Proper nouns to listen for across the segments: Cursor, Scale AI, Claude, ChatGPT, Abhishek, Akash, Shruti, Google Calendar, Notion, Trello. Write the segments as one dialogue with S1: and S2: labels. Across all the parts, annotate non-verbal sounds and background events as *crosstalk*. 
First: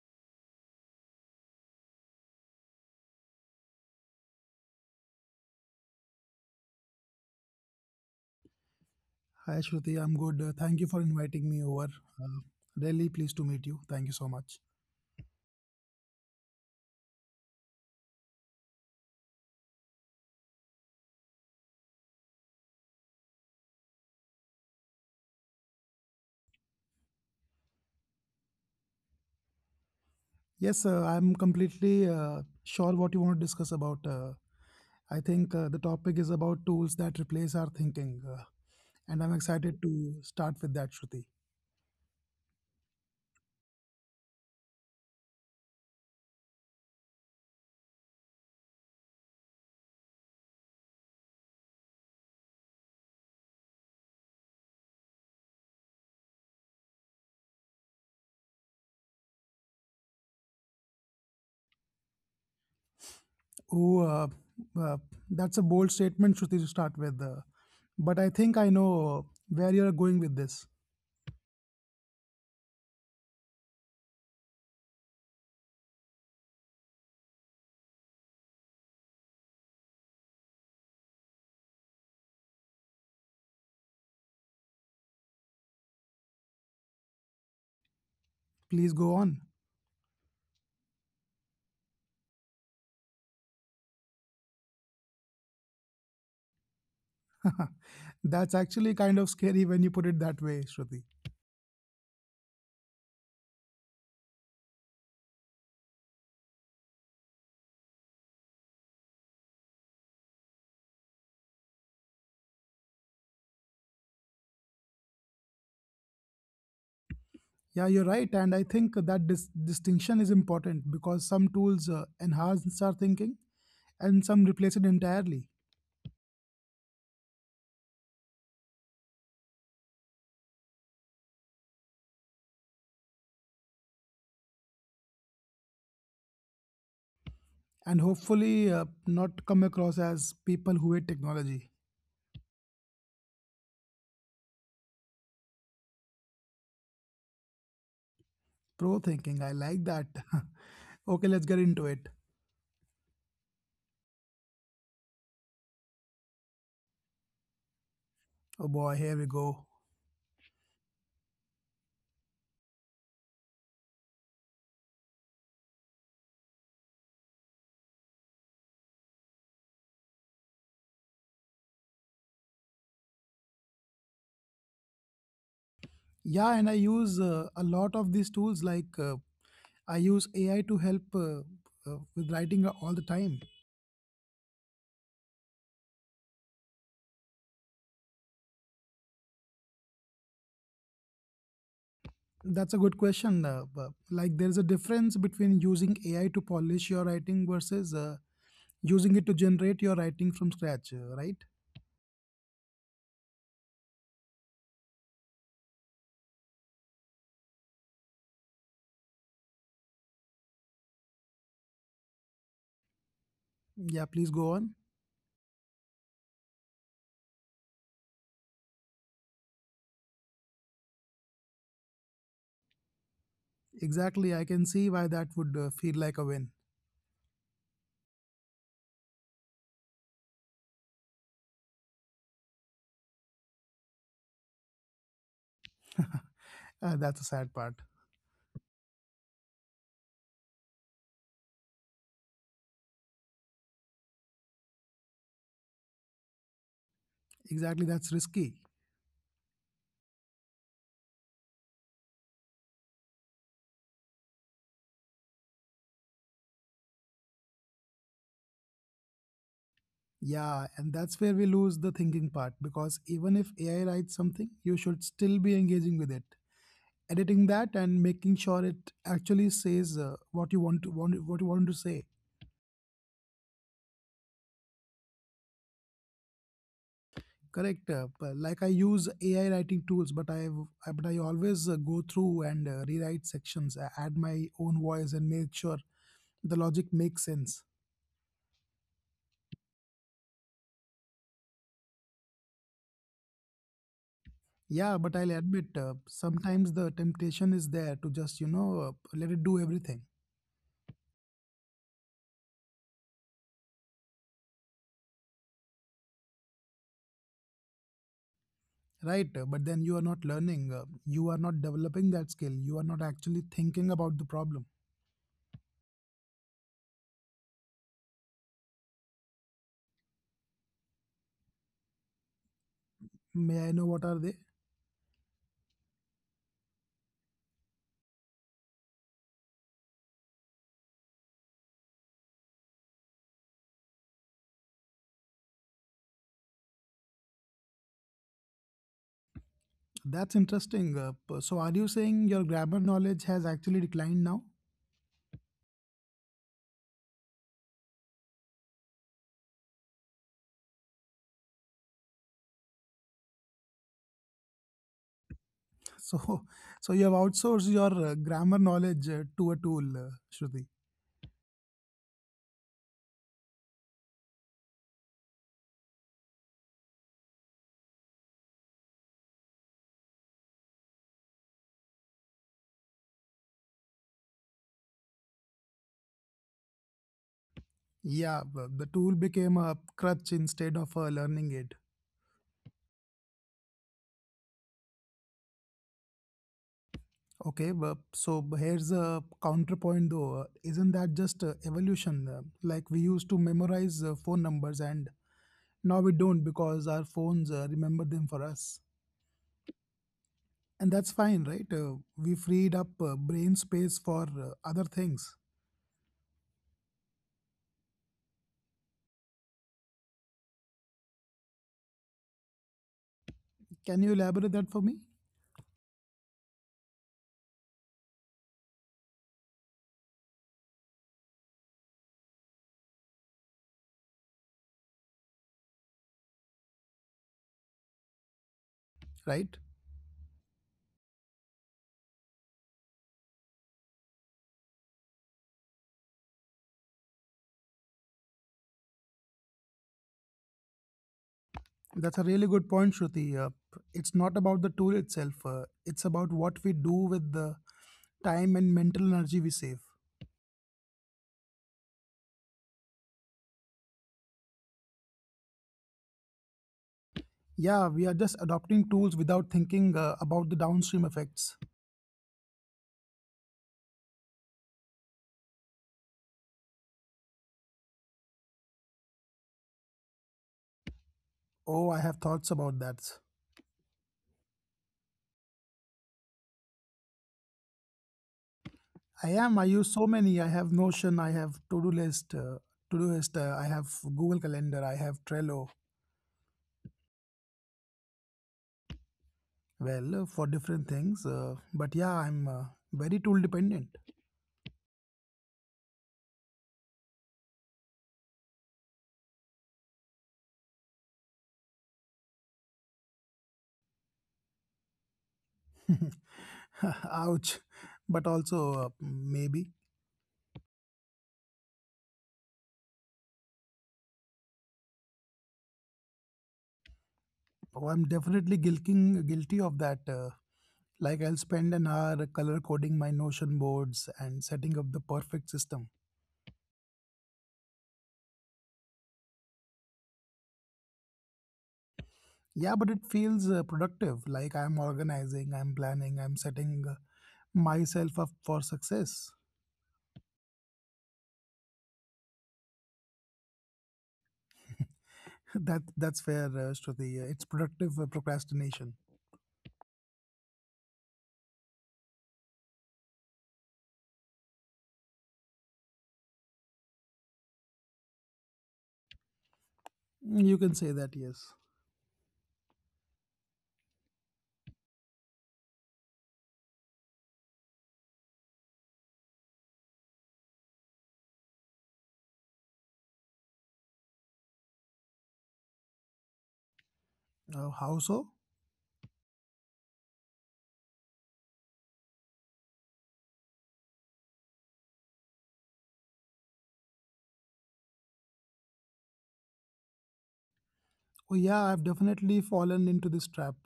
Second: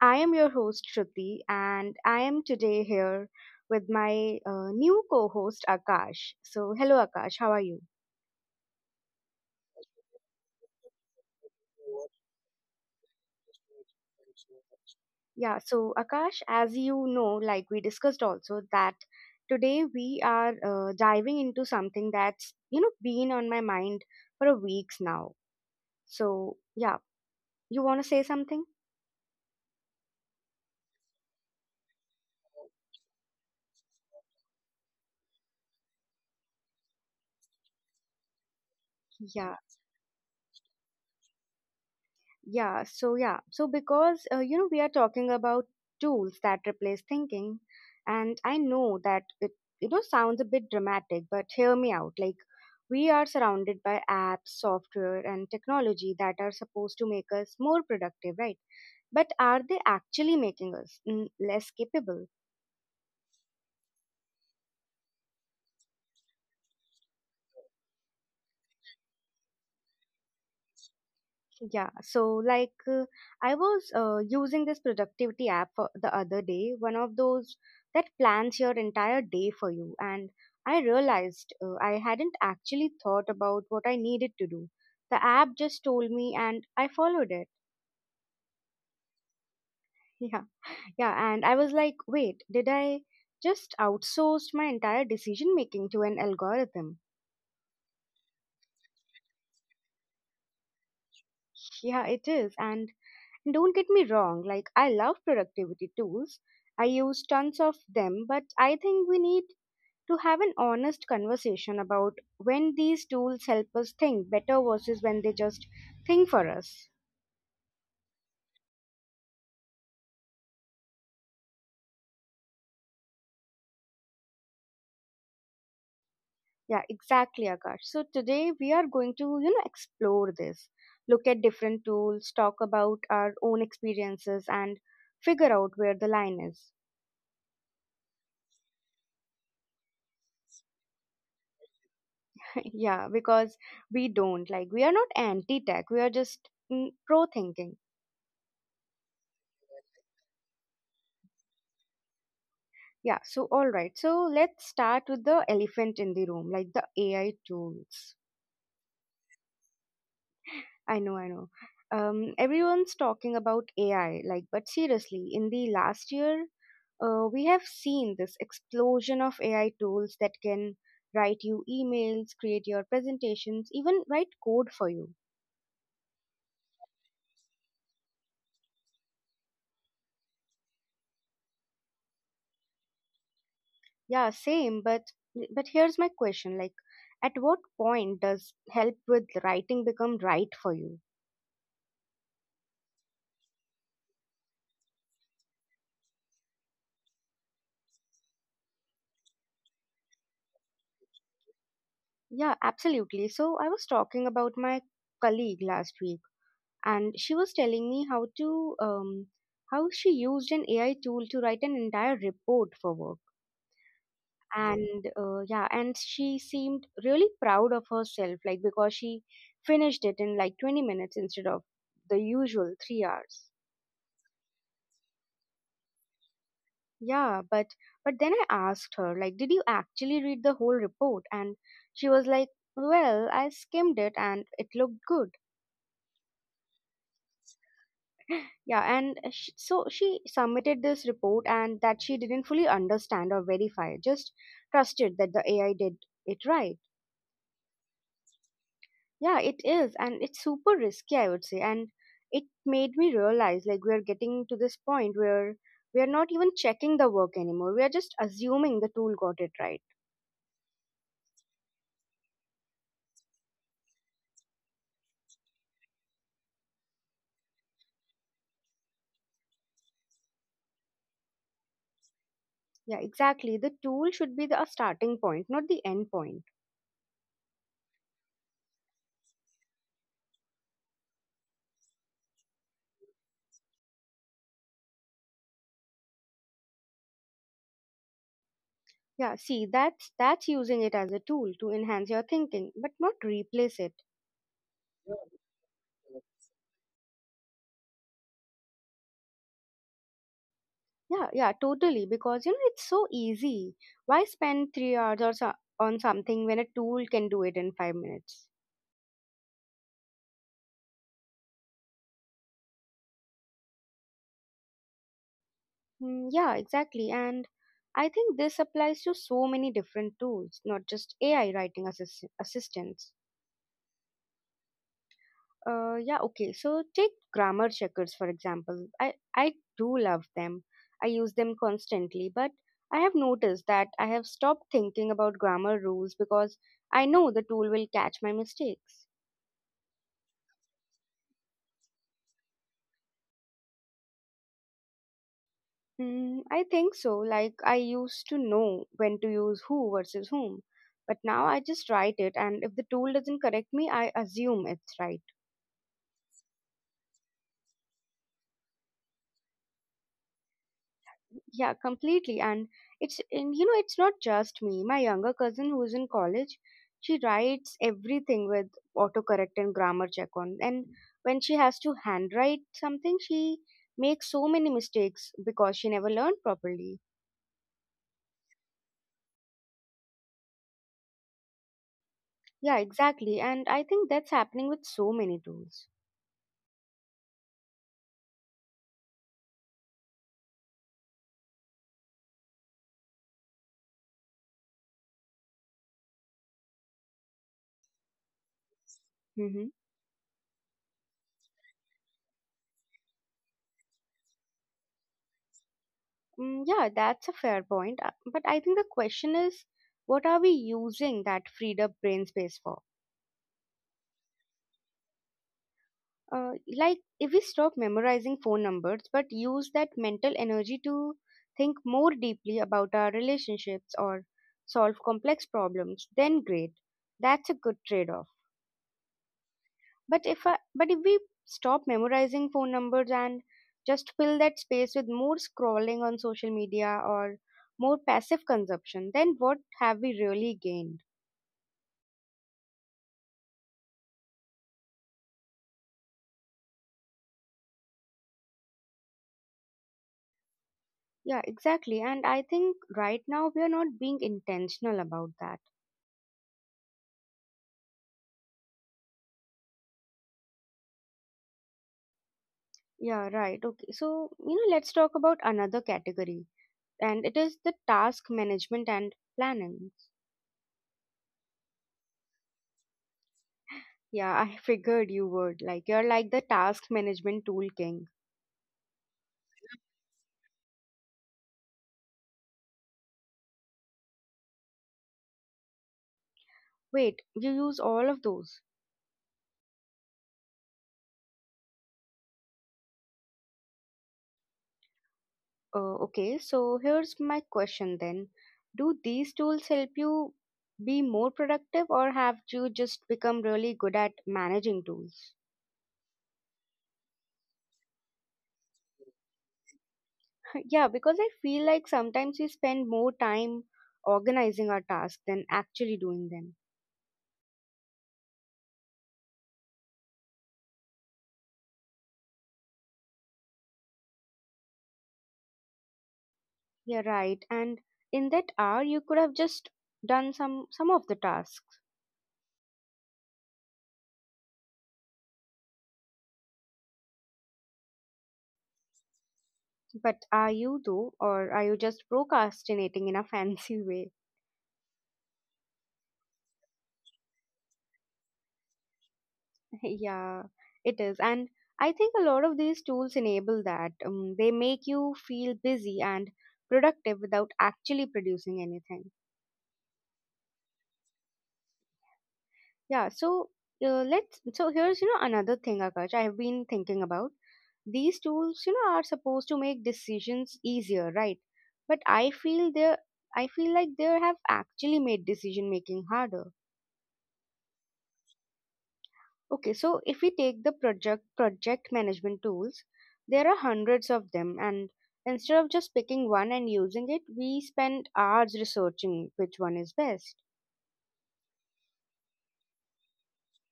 S1: I am your host Shruti and I am today here with my new co host Akash. So, hello Akash, how are you?
S2: Hi, Shruti. I'm good. Thank you for inviting me over. Uh, Really pleased to meet you. Thank you so much.
S1: Yeah, so Akash, as you know, like we discussed also, that today we are diving into something that's been on my mind for a weeks now. So, yeah, you want to say something?
S2: Yes, I'm completely sure what you want to discuss about. I think the topic is about tools that replace our thinking, and I'm
S1: Yeah.
S2: excited to start with that, Shruti.
S1: Yeah, so because we are talking about tools that replace thinking, and I know that it sounds a bit dramatic, but hear me out. Like we are surrounded by apps, software, and technology that are supposed to make us more productive, right? But are they actually making us less capable?
S2: Oh, uh, that's a bold statement, Shruti, to start with. But I think I know where you're going with this.
S1: Yeah, so like I was using this productivity app for the other day, one of those that plans your entire day for you, and I realized I hadn't actually thought about what I needed to do. The app just told me and I followed it.
S2: Please go on.
S1: *laughs* Yeah. Yeah, and I was like, "Wait, did I just outsourced my entire decision making to an algorithm?"
S2: *laughs* That's actually kind of scary when you put it that way, Shruti.
S1: Yeah, it is. And don't get me wrong, like I love productivity tools. I use tons of them, but I think we need to have an honest conversation about when these tools help us think better versus when they just think for us.
S2: Yeah, you're right. And I think that distinction is important because some tools enhance our thinking and some replace it entirely.
S1: Yeah, exactly, Akash. So today we are going to explore this, look at different tools, talk about our own experiences and figure out where the line is.
S2: And hopefully, not come across as people who hate technology.
S1: *laughs* Yeah, because we don't, like, we are not anti-tech, we are just pro thinking.
S2: Pro thinking, I like that. *laughs* Okay, let's get into it.
S1: Yeah, so all right. So let's start with the elephant in the room, like the AI tools.
S2: Oh boy, here we go.
S1: I know, I know. Everyone's talking about AI, like, but seriously, in the last year, we have seen this explosion of AI tools that can write you emails, create your presentations, even write code for you.
S2: Yeah, and I use a lot of these tools. I use AI to help with writing all the time.
S1: Yeah, same, but here's my question, like, at what point does help with writing become right for you?
S2: That's a good question. Like, there's a difference between using AI to polish your writing versus using it to generate your writing from scratch, right?
S1: Yeah, absolutely. So I was talking about my colleague last week, and she was telling me how she used an AI tool to write an entire report for work.
S2: Yeah, please go on.
S1: And she seemed really proud of herself, like because she finished it in like 20 minutes instead of the usual 3 hours.
S2: Exactly. I can see why that would feel like a win.
S1: Yeah, but then I asked her, like, did you actually read the whole report? And she was like, well, I skimmed it and it looked good.
S2: That's a sad part.
S1: Yeah, and sh so she submitted this report and that she didn't fully understand or verify, just trusted that the AI did it right.
S2: Exactly. That's risky.
S1: Yeah, it is, and it's super risky, I would say. And it made me realize like we are getting to this point where we are not even checking the work anymore. We are just assuming the tool got it right.
S2: Yeah, and that's where we lose the thinking part because even if AI writes something, you should still be engaging with it, editing that and making sure it actually says what you want to say.
S1: Yeah, exactly. The tool should be the a starting point, not the end point.
S2: Correct. Like I use AI writing tools, but I always go through and rewrite sections, add my own voice, and make sure the logic makes sense.
S1: Yeah, see, that's using it as a tool to enhance your thinking, but not replace it.
S2: Yeah, but I'll admit sometimes the temptation is there to just let it do everything,
S1: Yeah, yeah, totally. Because it's so easy. Why spend 3 hours or so on something when a tool can do it in 5 minutes?
S2: right? But then you are not learning, you are not developing that skill, you are not actually thinking about the problem.
S1: Yeah, exactly. And I think this applies to so many different tools, not just AI writing assistants.
S2: May I know what are they?
S1: Yeah, okay. So take grammar checkers for example. I do love them. I use them constantly, but I have noticed that I have stopped thinking about grammar rules because I know the tool will catch my mistakes.
S2: That's interesting. So are you saying your grammar knowledge has actually declined now?
S1: I think so. Like, I used to know when to use who versus whom, but now I just write it, and if the tool doesn't correct me, I assume it's right.
S2: So, *laughs* so you have outsourced your grammar knowledge to a tool, Shruti.
S1: Yeah, completely. And it's not just me. My younger cousin who's in college, she writes everything with autocorrect and grammar check on. And when she has to handwrite something, she makes so many mistakes because she never learned properly.
S2: The tool became a crutch instead of a learning aid.
S1: Yeah, exactly. And I think that's happening with so many tools.
S2: Okay, here's a counterpoint though. Isn't that just evolution? Like we used to memorize phone numbers and now we don't because our phones remember them for us.
S1: Hmm.
S2: And that's fine, right? We freed up brain space for other things.
S1: Yeah, that's a fair point. But I think the question is, what are we using that freed up brain space for?
S2: Can you elaborate that for me?
S1: Uh, like, if we stop memorizing phone numbers but use that mental energy to think more deeply about our relationships or solve complex problems, then great. That's a good trade-off.
S2: Right?
S1: But if we stop memorizing phone numbers and just fill that space with more scrolling on social media or more passive consumption, then what have we really gained?
S2: That's a really good point, Shruti. It's not about the tool itself, it's about what we do with the time and mental energy we save.
S1: Yeah, exactly. And I think right now we are not being intentional about that.
S2: Yeah, we are just adopting tools without thinking about the downstream effects.
S1: Yeah, right. Okay. So let's talk about another category, and it is the task management and planning.
S2: Oh, I have thoughts about that.
S1: Yeah, I *laughs* figured you would. Like, you're like the task management tool king.
S2: I am. I use so many. I have Notion. I have to-do list. I have Google Calendar. I have Trello.
S1: Wait, you use all of those.
S2: Well, for different things. But yeah, I'm very tool dependent.
S1: Okay, so here's my question then. Do these tools help you be more productive, or have you just become really good at managing tools?
S2: *laughs* Ouch. But also maybe.
S1: Yeah, because I feel like sometimes we spend more time organizing our tasks than actually doing them.
S2: Oh, I'm definitely guilty of that. Like, I'll spend an hour color coding my Notion boards and setting up the perfect system.
S1: Yeah, right. And in that hour, you could have just done some of the tasks.
S2: Yeah, but it feels productive. Like, I'm organizing, I'm planning, I'm setting myself up for success.
S1: But are you though, or are you just procrastinating in a fancy way?
S2: *laughs* That's fair, Shruti. It's productive procrastination.
S1: *laughs* Yeah, it is. And I think a lot of these tools enable that. They make you feel busy and productive without actually producing anything.
S2: You can say that, yes.
S1: Yeah. So let's. So here's another thing, Akash. I have been thinking about. These tools are supposed to make decisions easier, right? But I feel like they have actually made decision making harder.
S2: How so?
S1: Okay, so if we take the project management tools, there are hundreds of them and instead of just picking one and using it, we spend hours researching which one is best.
S2: Oh, yeah, I've definitely fallen into this trap.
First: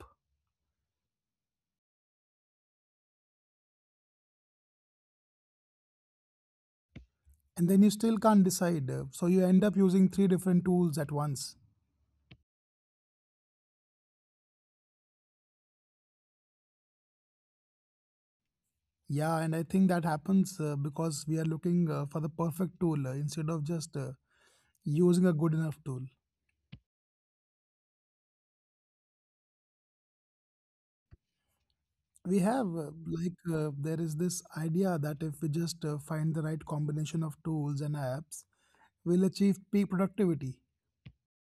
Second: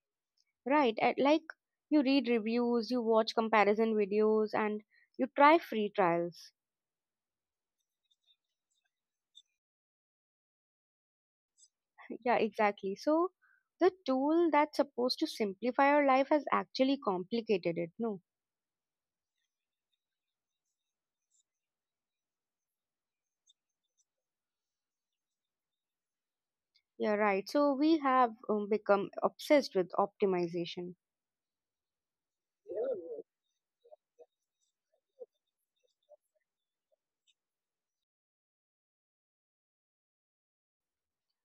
S1: Right? At, like, you read reviews, you watch comparison videos and you try free trials.
S2: And then you still can't decide. So you end up using three different tools at once.
S1: Yeah, exactly. So the tool that's supposed to simplify our life has actually complicated it. No,
S2: Yeah, and I think that happens because we are looking for the perfect tool instead of just using a good enough tool.
S1: yeah, right. So we have become obsessed with optimization,
S2: We have, there is this idea that if we just find the right combination of tools and apps, we'll achieve peak productivity.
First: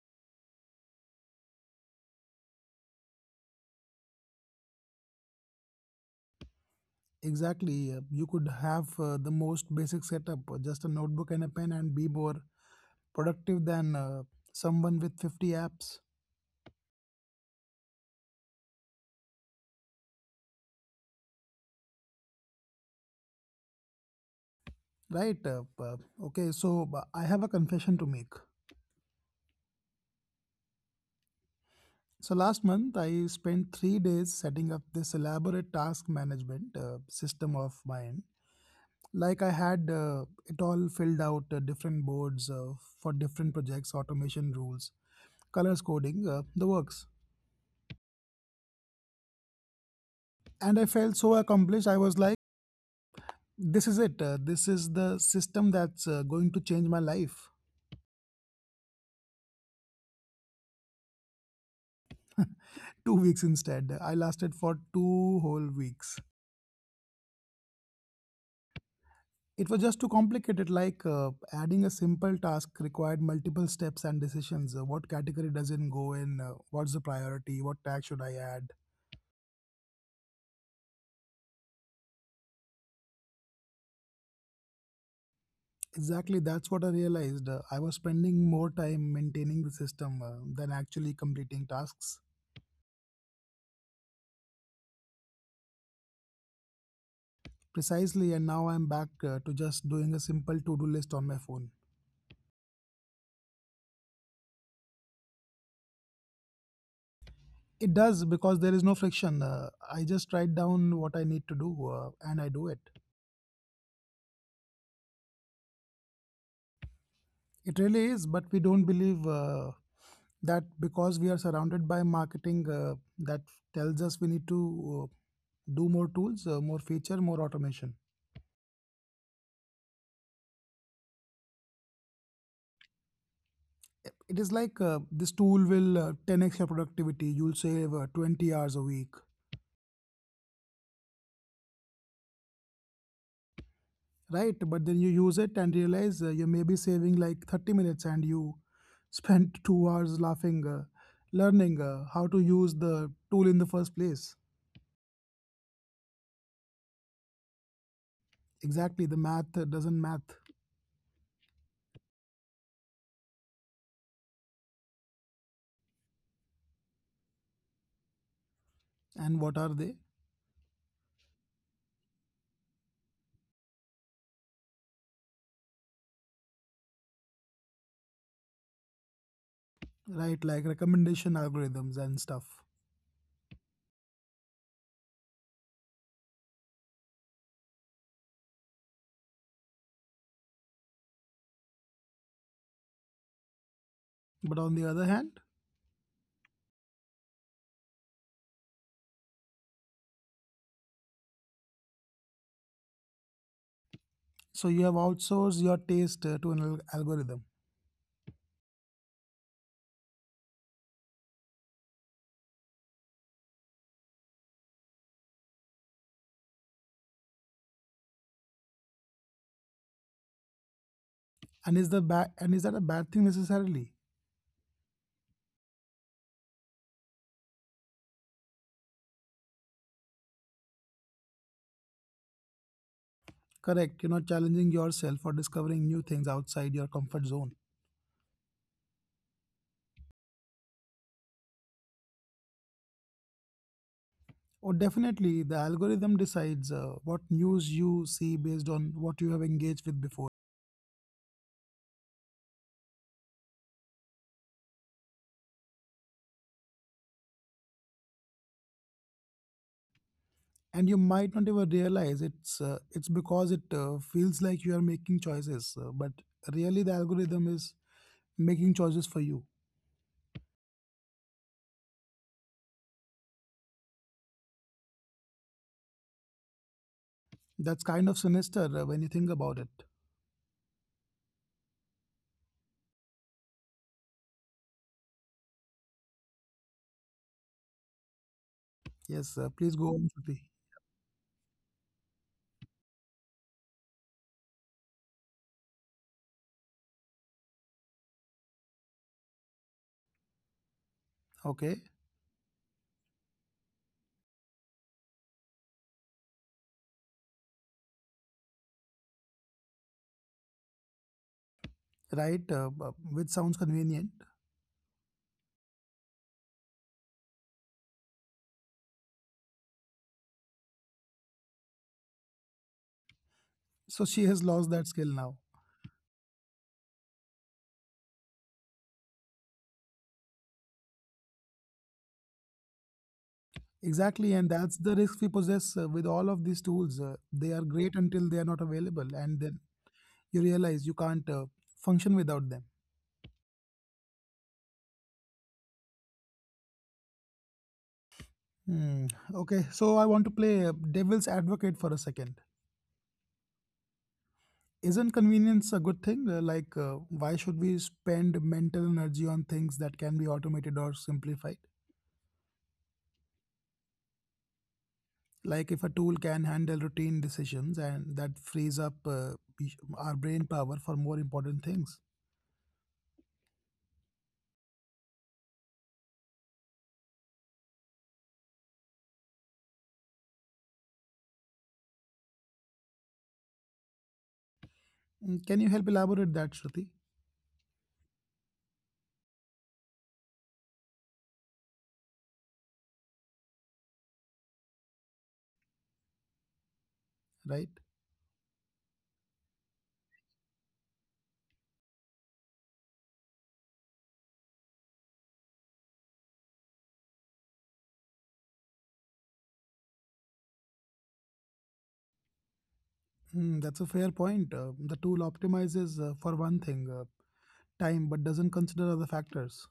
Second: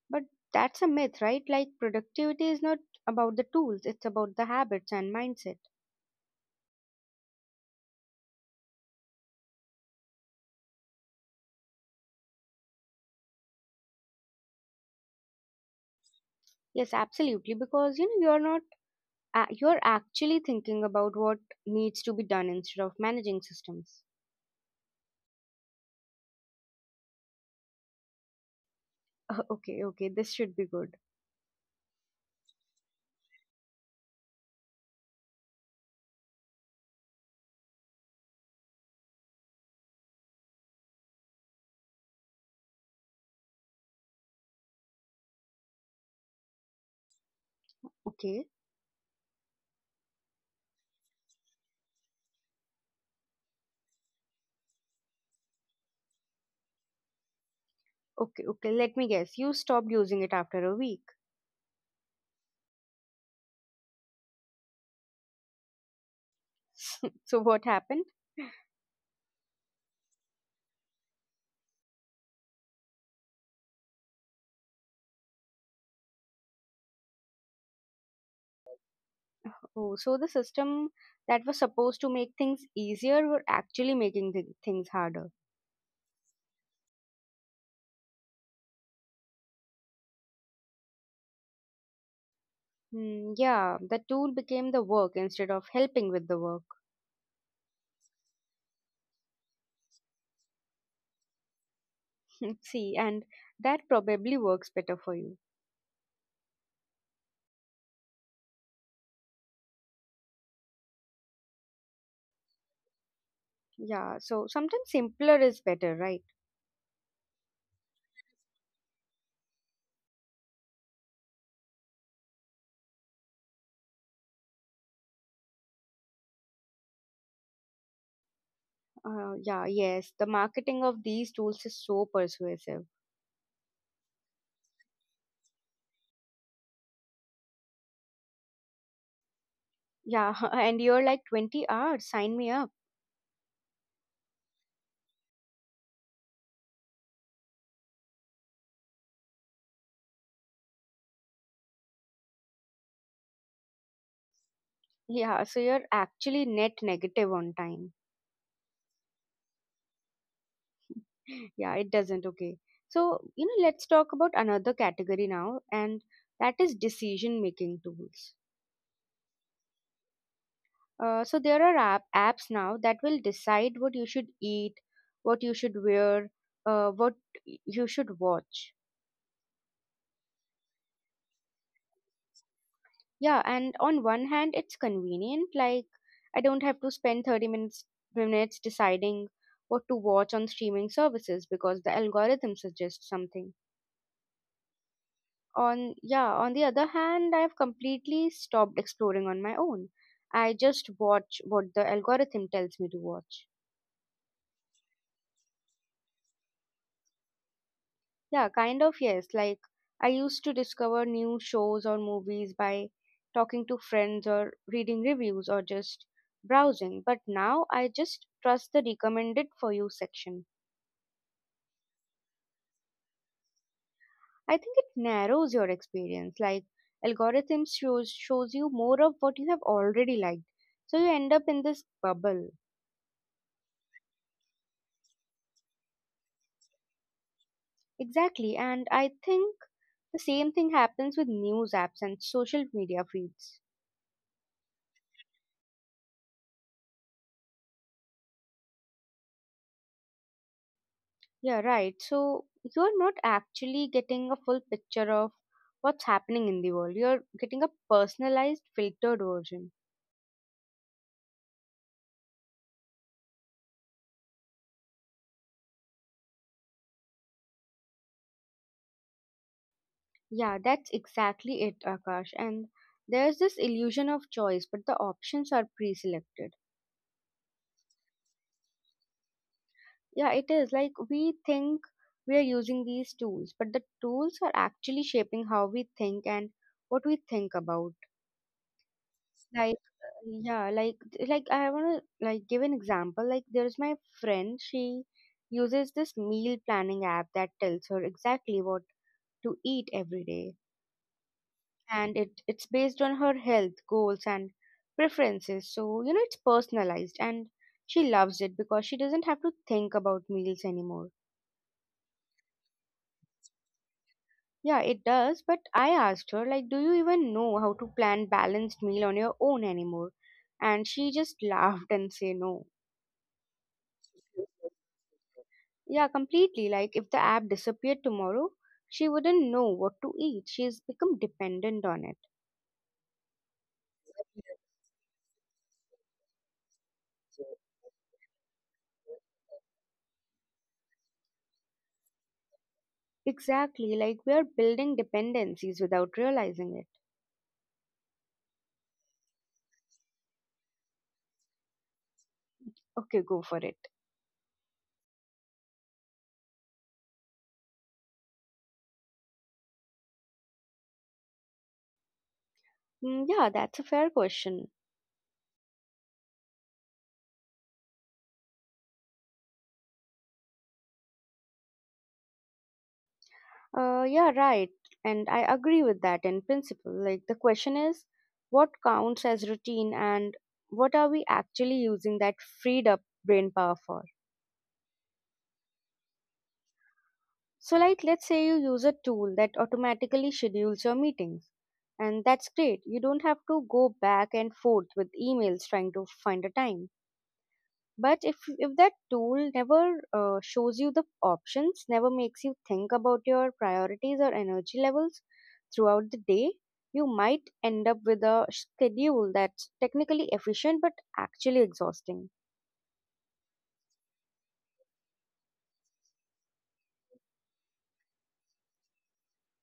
S1: but that's a myth, right? Like productivity is not about the tools; it's about the habits and mindset.
S2: Exactly. You could have the most basic setup, just a notebook and a pen, and be more productive than someone with 50 apps.
S1: Yes, absolutely. Because you're not you're actually thinking about what needs to be done instead of managing systems.
S2: Right. Okay, so I have a confession to make.
S1: *laughs* Okay, okay, this should be good.
S2: So last month, I spent 3 days setting up this elaborate task management system of mine. Like I had it all filled out, different boards for different projects, automation rules, colors coding, the works.
S1: Okay.
S2: And I felt so accomplished. I was like, this is it. This is the system that's going to change my life.
S1: Okay, okay, let me guess. You stopped using it after a week.
S2: *laughs* 2 weeks instead. I lasted for two whole weeks.
S1: *laughs* So what happened?
S2: It was just too complicated, like adding a simple task required multiple steps and decisions. What category does it go in? What's the priority? What tag should I add?
S1: Oh, so the system that was supposed to make things easier were actually making things harder.
S2: Exactly, that's what I realized. I was spending more time maintaining the system than actually completing tasks.
S1: Yeah, the tool became the work instead of helping with the work.
S2: Precisely, and now I'm back to just doing a simple to do list on my phone.
S1: *laughs* See, and that probably works better for you.
S2: It does because there is no friction. I just write down what I need to do and I do it.
S1: Yeah, so sometimes simpler is better, right?
S2: It really is, but we don't believe that because we are surrounded by marketing that tells us we need to do more tools, more feature, more automation.
S1: Yeah, yes, the marketing of these tools is so persuasive.
S2: It is like this tool will 10x your productivity, you'll save 20 hours a week.
S1: Yeah, *laughs* and you're like 20 hours, sign me up.
S2: Right, but then you use it and realize you may be saving like 30 minutes and you *laughs* spent 2 hours laughing learning how to use the tool in the first place.
S1: Yeah, so you're actually net negative on time.
S2: Exactly, the math doesn't math.
S1: *laughs* Yeah, it doesn't. Okay. So let's talk about another category now, and that is decision making tools.
S2: And what are they?
S1: So, there are apps now that will decide what you should eat, what you should wear, what you should watch.
S2: Right, like recommendation algorithms and stuff.
S1: Yeah, and on one hand, it's convenient. Like, I don't have to spend 30 minutes deciding what to watch on streaming services because the algorithm suggests something.
S2: But on the other hand,
S1: On, yeah, on the other hand, I've completely stopped exploring on my own. I just watch what the algorithm tells me to watch.
S2: so you have outsourced your taste to an algorithm.
S1: Yeah, kind of, yes. Like, I used to discover new shows or movies by talking to friends or reading reviews or just browsing, but now I just trust the recommended for you section.
S2: And is the and is that a bad thing necessarily?
S1: I think it narrows your experience. Like, algorithms shows you more of what you have already liked, so you end up in this bubble.
S2: Correct. You're not challenging yourself or discovering new things outside your comfort zone.
S1: Exactly, and I think the same thing happens with news apps and social media feeds.
S2: Or definitely, the algorithm decides what news you see based on what you have engaged with before,
S1: Yeah, right. So you're not actually getting a full picture of what's happening in the world. You're getting a personalized, filtered version.
S2: and you might not even realize it's because it feels like you are making choices, but really the algorithm is making choices for you.
S1: Yeah, that's exactly it, Akash. And there's this illusion of choice, but the options are pre selected.
S2: That's kind of sinister when you think about it.
S1: Yeah, it is like we think we are using these tools, but the tools are actually shaping how we think and what we think about.
S2: Yes, please
S1: Like,
S2: go on,
S1: uh,
S2: Shruti.
S1: yeah, like, like, I want to give an example. Like, there's my friend. She uses this meal planning app that tells her exactly what to eat every day,
S2: Okay,
S1: and it's based on her health goals and preferences. So it's personalized, and she loves it because she doesn't have to think about meals anymore.
S2: right, which sounds convenient.
S1: Yeah, it does. But I asked her, like, do you even know how to plan balanced meal on your own anymore? And she just *laughs* laughed and say no.
S2: So she has lost that skill now.
S1: Yeah, completely. Like if the app disappeared tomorrow, she wouldn't know what to eat. She's become dependent on it.
S2: Exactly, and that's the risk we possess with all of these tools. They are great until they are not available, and then you realize you can't function without them.
S1: Exactly. Like we are building dependencies without realizing it.
S2: Hmm. Okay, so I want to play devil's advocate for a second.
S1: Okay, go for it.
S2: Isn't convenience a good thing? Why should we spend mental energy on things that can be automated or simplified?
S1: Yeah, that's a fair question.
S2: Like if a tool can handle routine decisions and that frees up our brain power for more important things.
S1: Yeah, right. And I agree with that in principle. Like the question is, what counts as routine and what are we actually using that freed up brain power for?
S2: Can you help elaborate that, Shruti?
S1: So, like, let's say you use a tool that automatically schedules your meetings, and that's great. You don't have to go back and forth with emails trying to find a time.
S2: Right.
S1: But if that tool never shows you the options, never makes you think about your priorities or energy levels throughout the day, you might end up with a schedule that's technically efficient but actually exhausting.
S2: That's a fair point, the tool optimizes for one thing, time, but doesn't consider other factors.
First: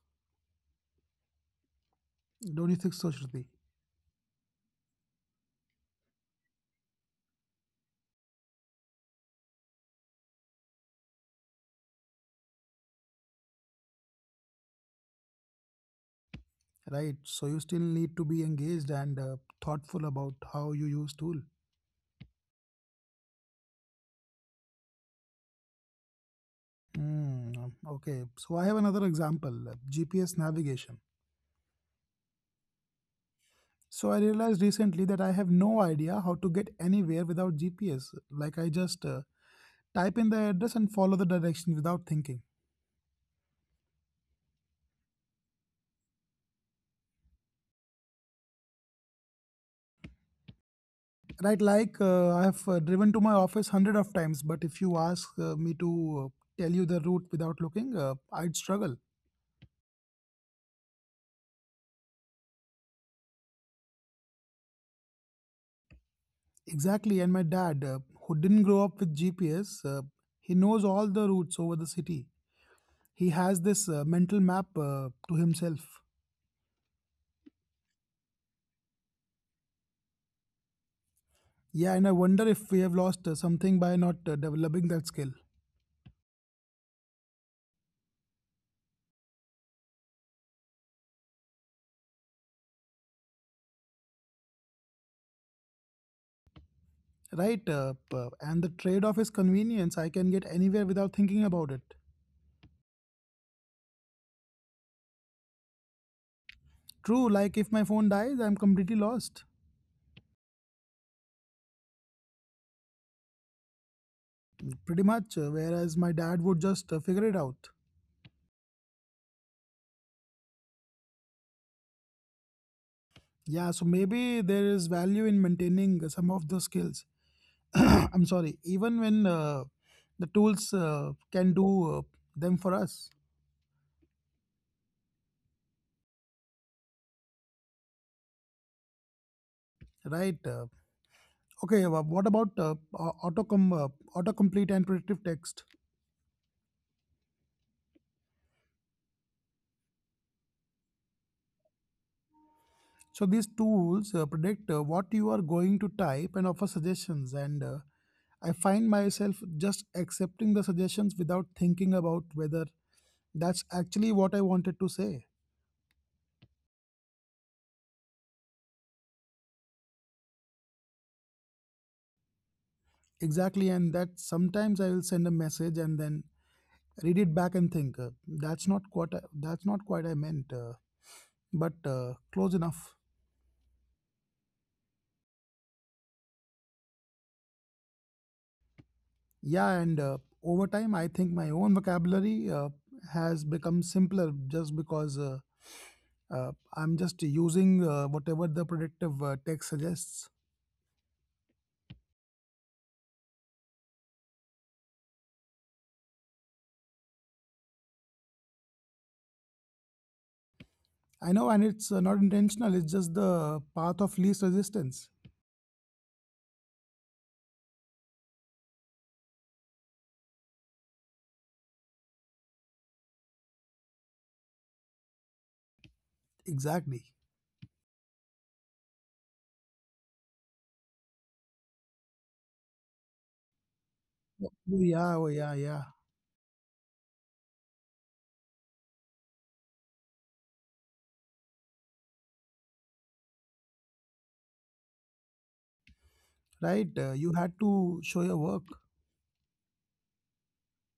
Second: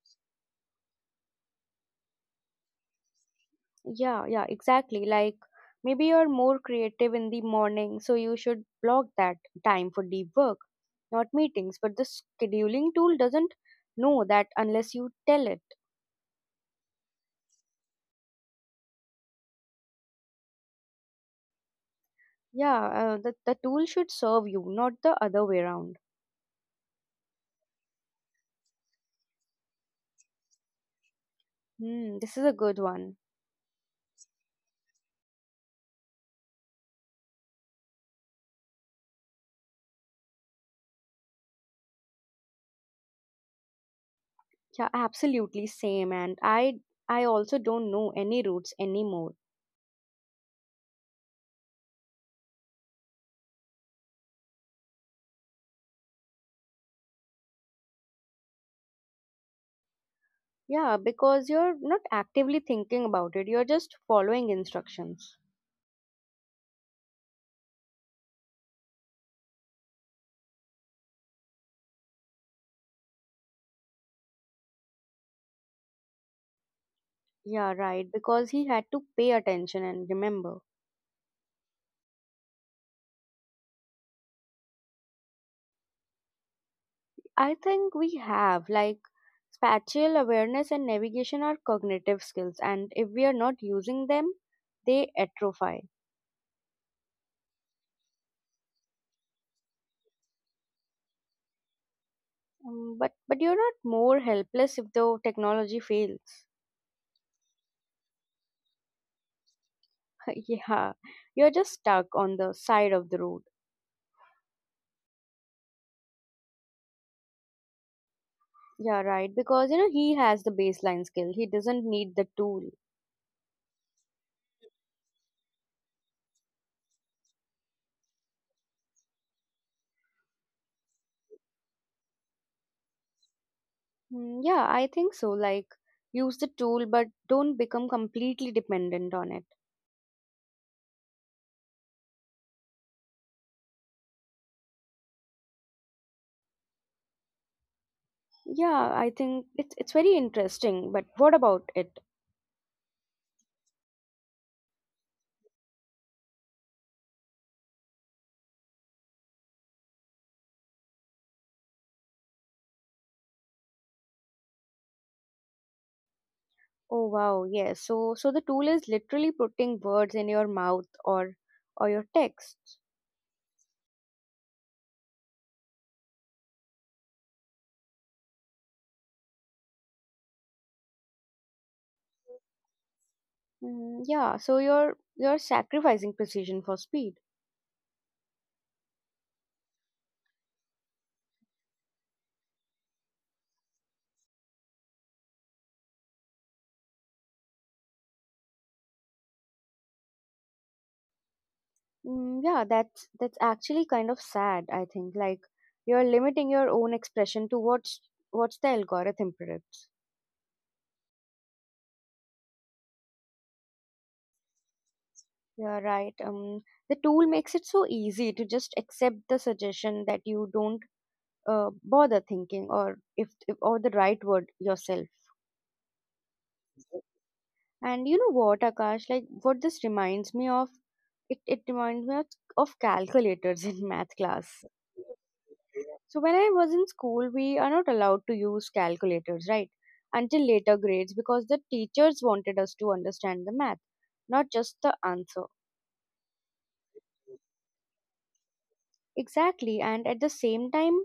S2: Don't you think so, Shruti?
S1: Yeah, yeah, exactly. Like maybe you're more creative in the morning, so you should block that time for deep work, not meetings. But the scheduling tool doesn't know that unless you tell it.
S2: Right, so you still need to be engaged and thoughtful about how you use tool.
S1: Yeah, the tool should serve you, not the other way around.
S2: Mm, okay, so I have another example, GPS navigation.
S1: Hmm, this is a good one.
S2: So I realized recently that I have no idea how to get anywhere without GPS. Like I just type in the address and follow the direction without thinking.
S1: Yeah, absolutely same. And I also don't know any routes anymore.
S2: Right, like I have driven to my office hundred of times, but if you ask me to tell you the route without looking, I'd struggle.
S1: Yeah, because you're not actively thinking about it. You're just following instructions.
S2: Exactly, and my dad, who didn't grow up with GPS, he knows all the routes over the city. He has this mental map to himself.
S1: Yeah, right. Because he had to pay attention and remember.
S2: Yeah, and I wonder if we have lost something by not developing that skill.
S1: I think we have, like, spatial awareness and navigation are cognitive skills, and if we are not using them, they atrophy.
S2: Right, and the trade off is convenience. I can get anywhere without thinking about it.
S1: But you're not more helpless if the technology fails.
S2: True, like if my phone dies, I'm completely lost.
S1: *laughs* Yeah, you're just stuck on the side of the road.
S2: Pretty much, whereas my dad would just figure it out.
S1: Yeah, right. Because you know he has the baseline skill. He doesn't need the tool.
S2: Yeah, so maybe there is value in maintaining some of the skills. *coughs* *clears throat* I'm sorry, even when the tools can do them for us.
S1: Yeah, I think so. Like, use the tool, but don't become completely dependent on it.
S2: Right. Okay, wha- What about au- auto com- autocomplete and predictive text?
S1: Yeah, I think it's very interesting, but what about it?
S2: So these tools predict what you are going to type and offer suggestions. And I find myself just accepting the suggestions without thinking about whether that's actually what I wanted to say.
S1: Oh wow, yes. So the tool is literally putting words in your mouth or your text.
S2: Exactly. And that sometimes I will send a message and then read it back and think that's not what I, that's not quite I meant, but close enough.
S1: Yeah, so you're sacrificing precision for speed.
S2: Yeah. And over time, I think my own vocabulary has become simpler just because. I'm just using whatever the predictive text suggests.
S1: Yeah, that's actually kind of sad, I think. Like you're limiting your own expression to what's the algorithm predicts.
S2: I know, and it's not intentional. It's just the path of least resistance.
S1: You're right. The tool makes it so easy to just accept the suggestion that you don't bother thinking or if or the right word yourself.
S2: Exactly.
S1: And you know what, Akash, like what this reminds me of, it reminds me of calculators *laughs* in math
S2: Oh,
S1: class.
S2: yeah. Oh, yeah. Yeah.
S1: So when I was in school, we are not allowed to use calculators, right? Until later grades because the teachers wanted us to understand the math, not just the answer.
S2: Right. You had to show your work.
S1: Exactly, and at the same time,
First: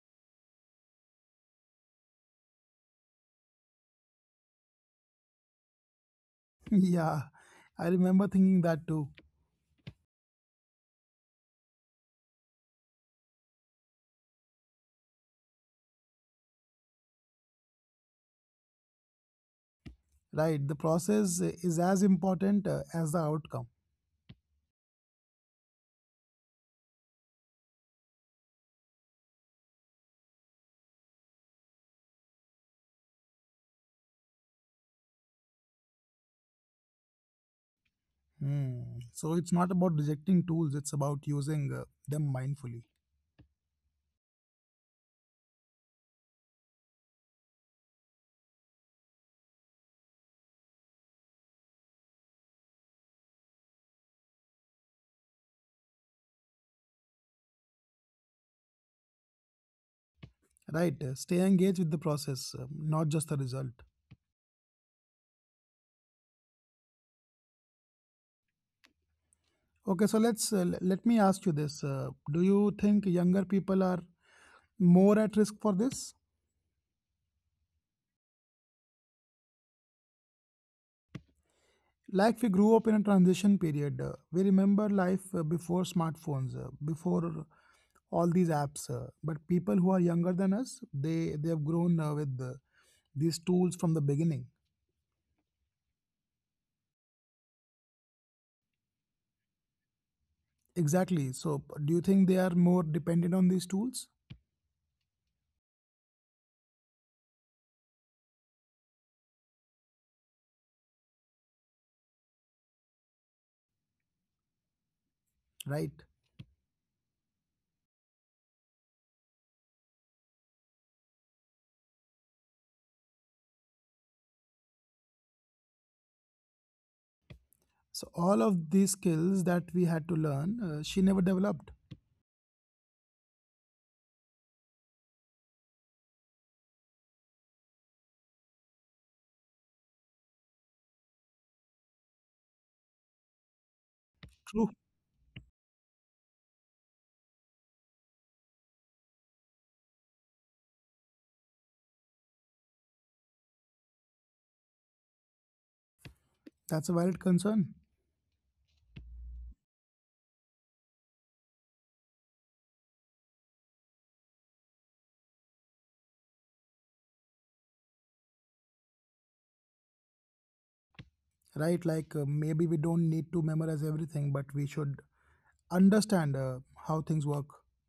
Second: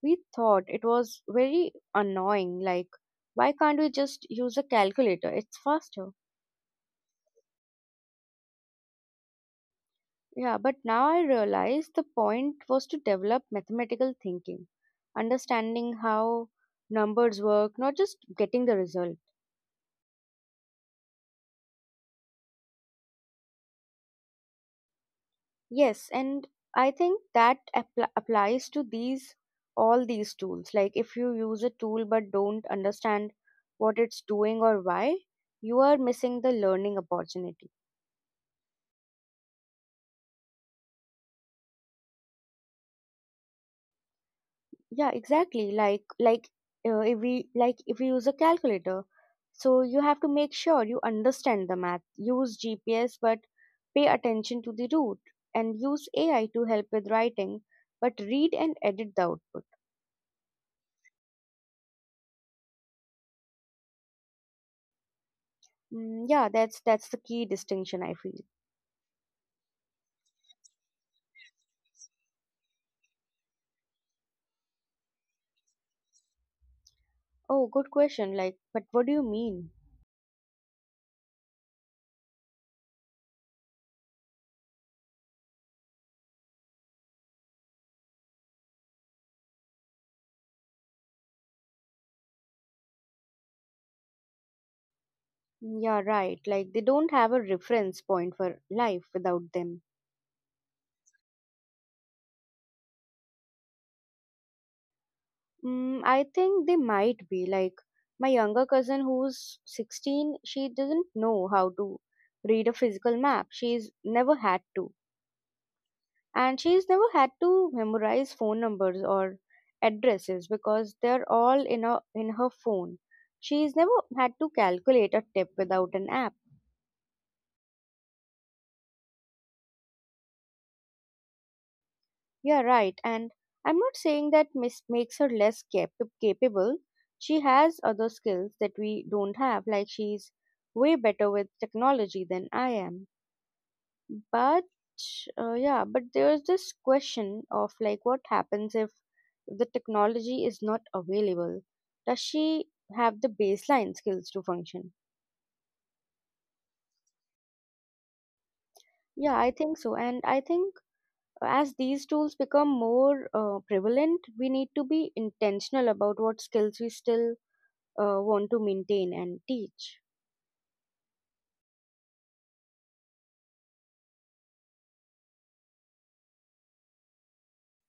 S1: we thought it was very annoying. Like, why can't we just use a calculator? It's faster.
S2: *laughs* Yeah. I remember thinking that too.
S1: Yeah, but now I realize the point was to develop mathematical thinking, understanding how numbers work, not just getting the result.
S2: Right. The process is as important as the outcome.
S1: Yes, and I think that applies to these all these tools. Like if you use a tool but don't understand what it's doing or why, you are missing the learning opportunity.
S2: Hmm. So it's not about rejecting tools. It's about using them mindfully.
S1: Yeah, exactly, if we, like if we use a calculator, so you have to make sure you understand the math, use GPS but pay attention to the route, and use AI to help with writing but read and edit the output.
S2: Right. Stay engaged with the process, not just the result.
S1: Yeah, that's the key distinction I feel.
S2: Okay, so let me ask you this: do you think younger people are more at risk for this?
S1: Oh, good question, like, but what do you mean?
S2: Like we grew up in a transition period. We remember life before smartphones, before all these apps. But people who are younger than us, they have grown with these tools from the beginning.
S1: Yeah, right. Like they don't have a reference point for life without them.
S2: Exactly. So, do you think they are more dependent on these tools?
S1: I think they might be like my younger cousin who's 16. She doesn't know how to read a physical map. She's never had to.
S2: Right.
S1: And she's never had to memorize phone numbers or addresses because they're all in her phone. She's never had to calculate a tip without an app.
S2: So, all of these skills that we had to learn, she never developed.
S1: Yeah, right. And I'm not saying that miss makes her less capable. She has other skills that we don't have, like she's way better with technology than I am. But
S2: True.
S1: yeah, but there's this question of like what happens if the technology is not available? Does she have the baseline skills to function?
S2: That's a valid concern.
S1: Yeah, I think so. And I think as these tools become more prevalent, we need to be intentional about what skills we still want to maintain and teach.
S2: Right? Like maybe we don't need to memorize everything, but we should understand how things work. *laughs*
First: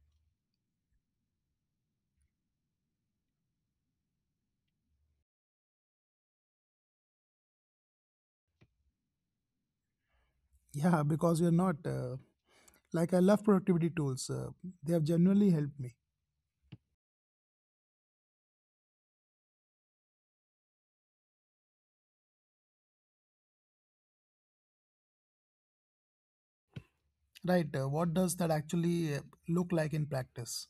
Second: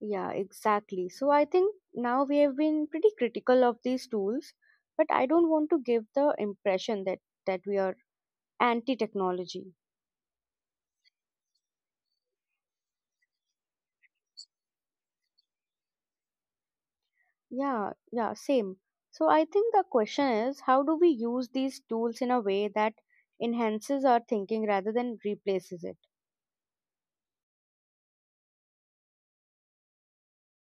S1: Yeah, exactly. So I think now we have been pretty critical of these tools, but I don't want to give the impression that that we are anti-technology.
S2: Yeah, because we're not. Like I love productivity tools. They have genuinely helped me.
S1: Yeah, yeah, same. So I think the question is, how do we use these tools in a way that enhances our thinking rather than replaces it?
S2: Right. What does that actually look like in practice?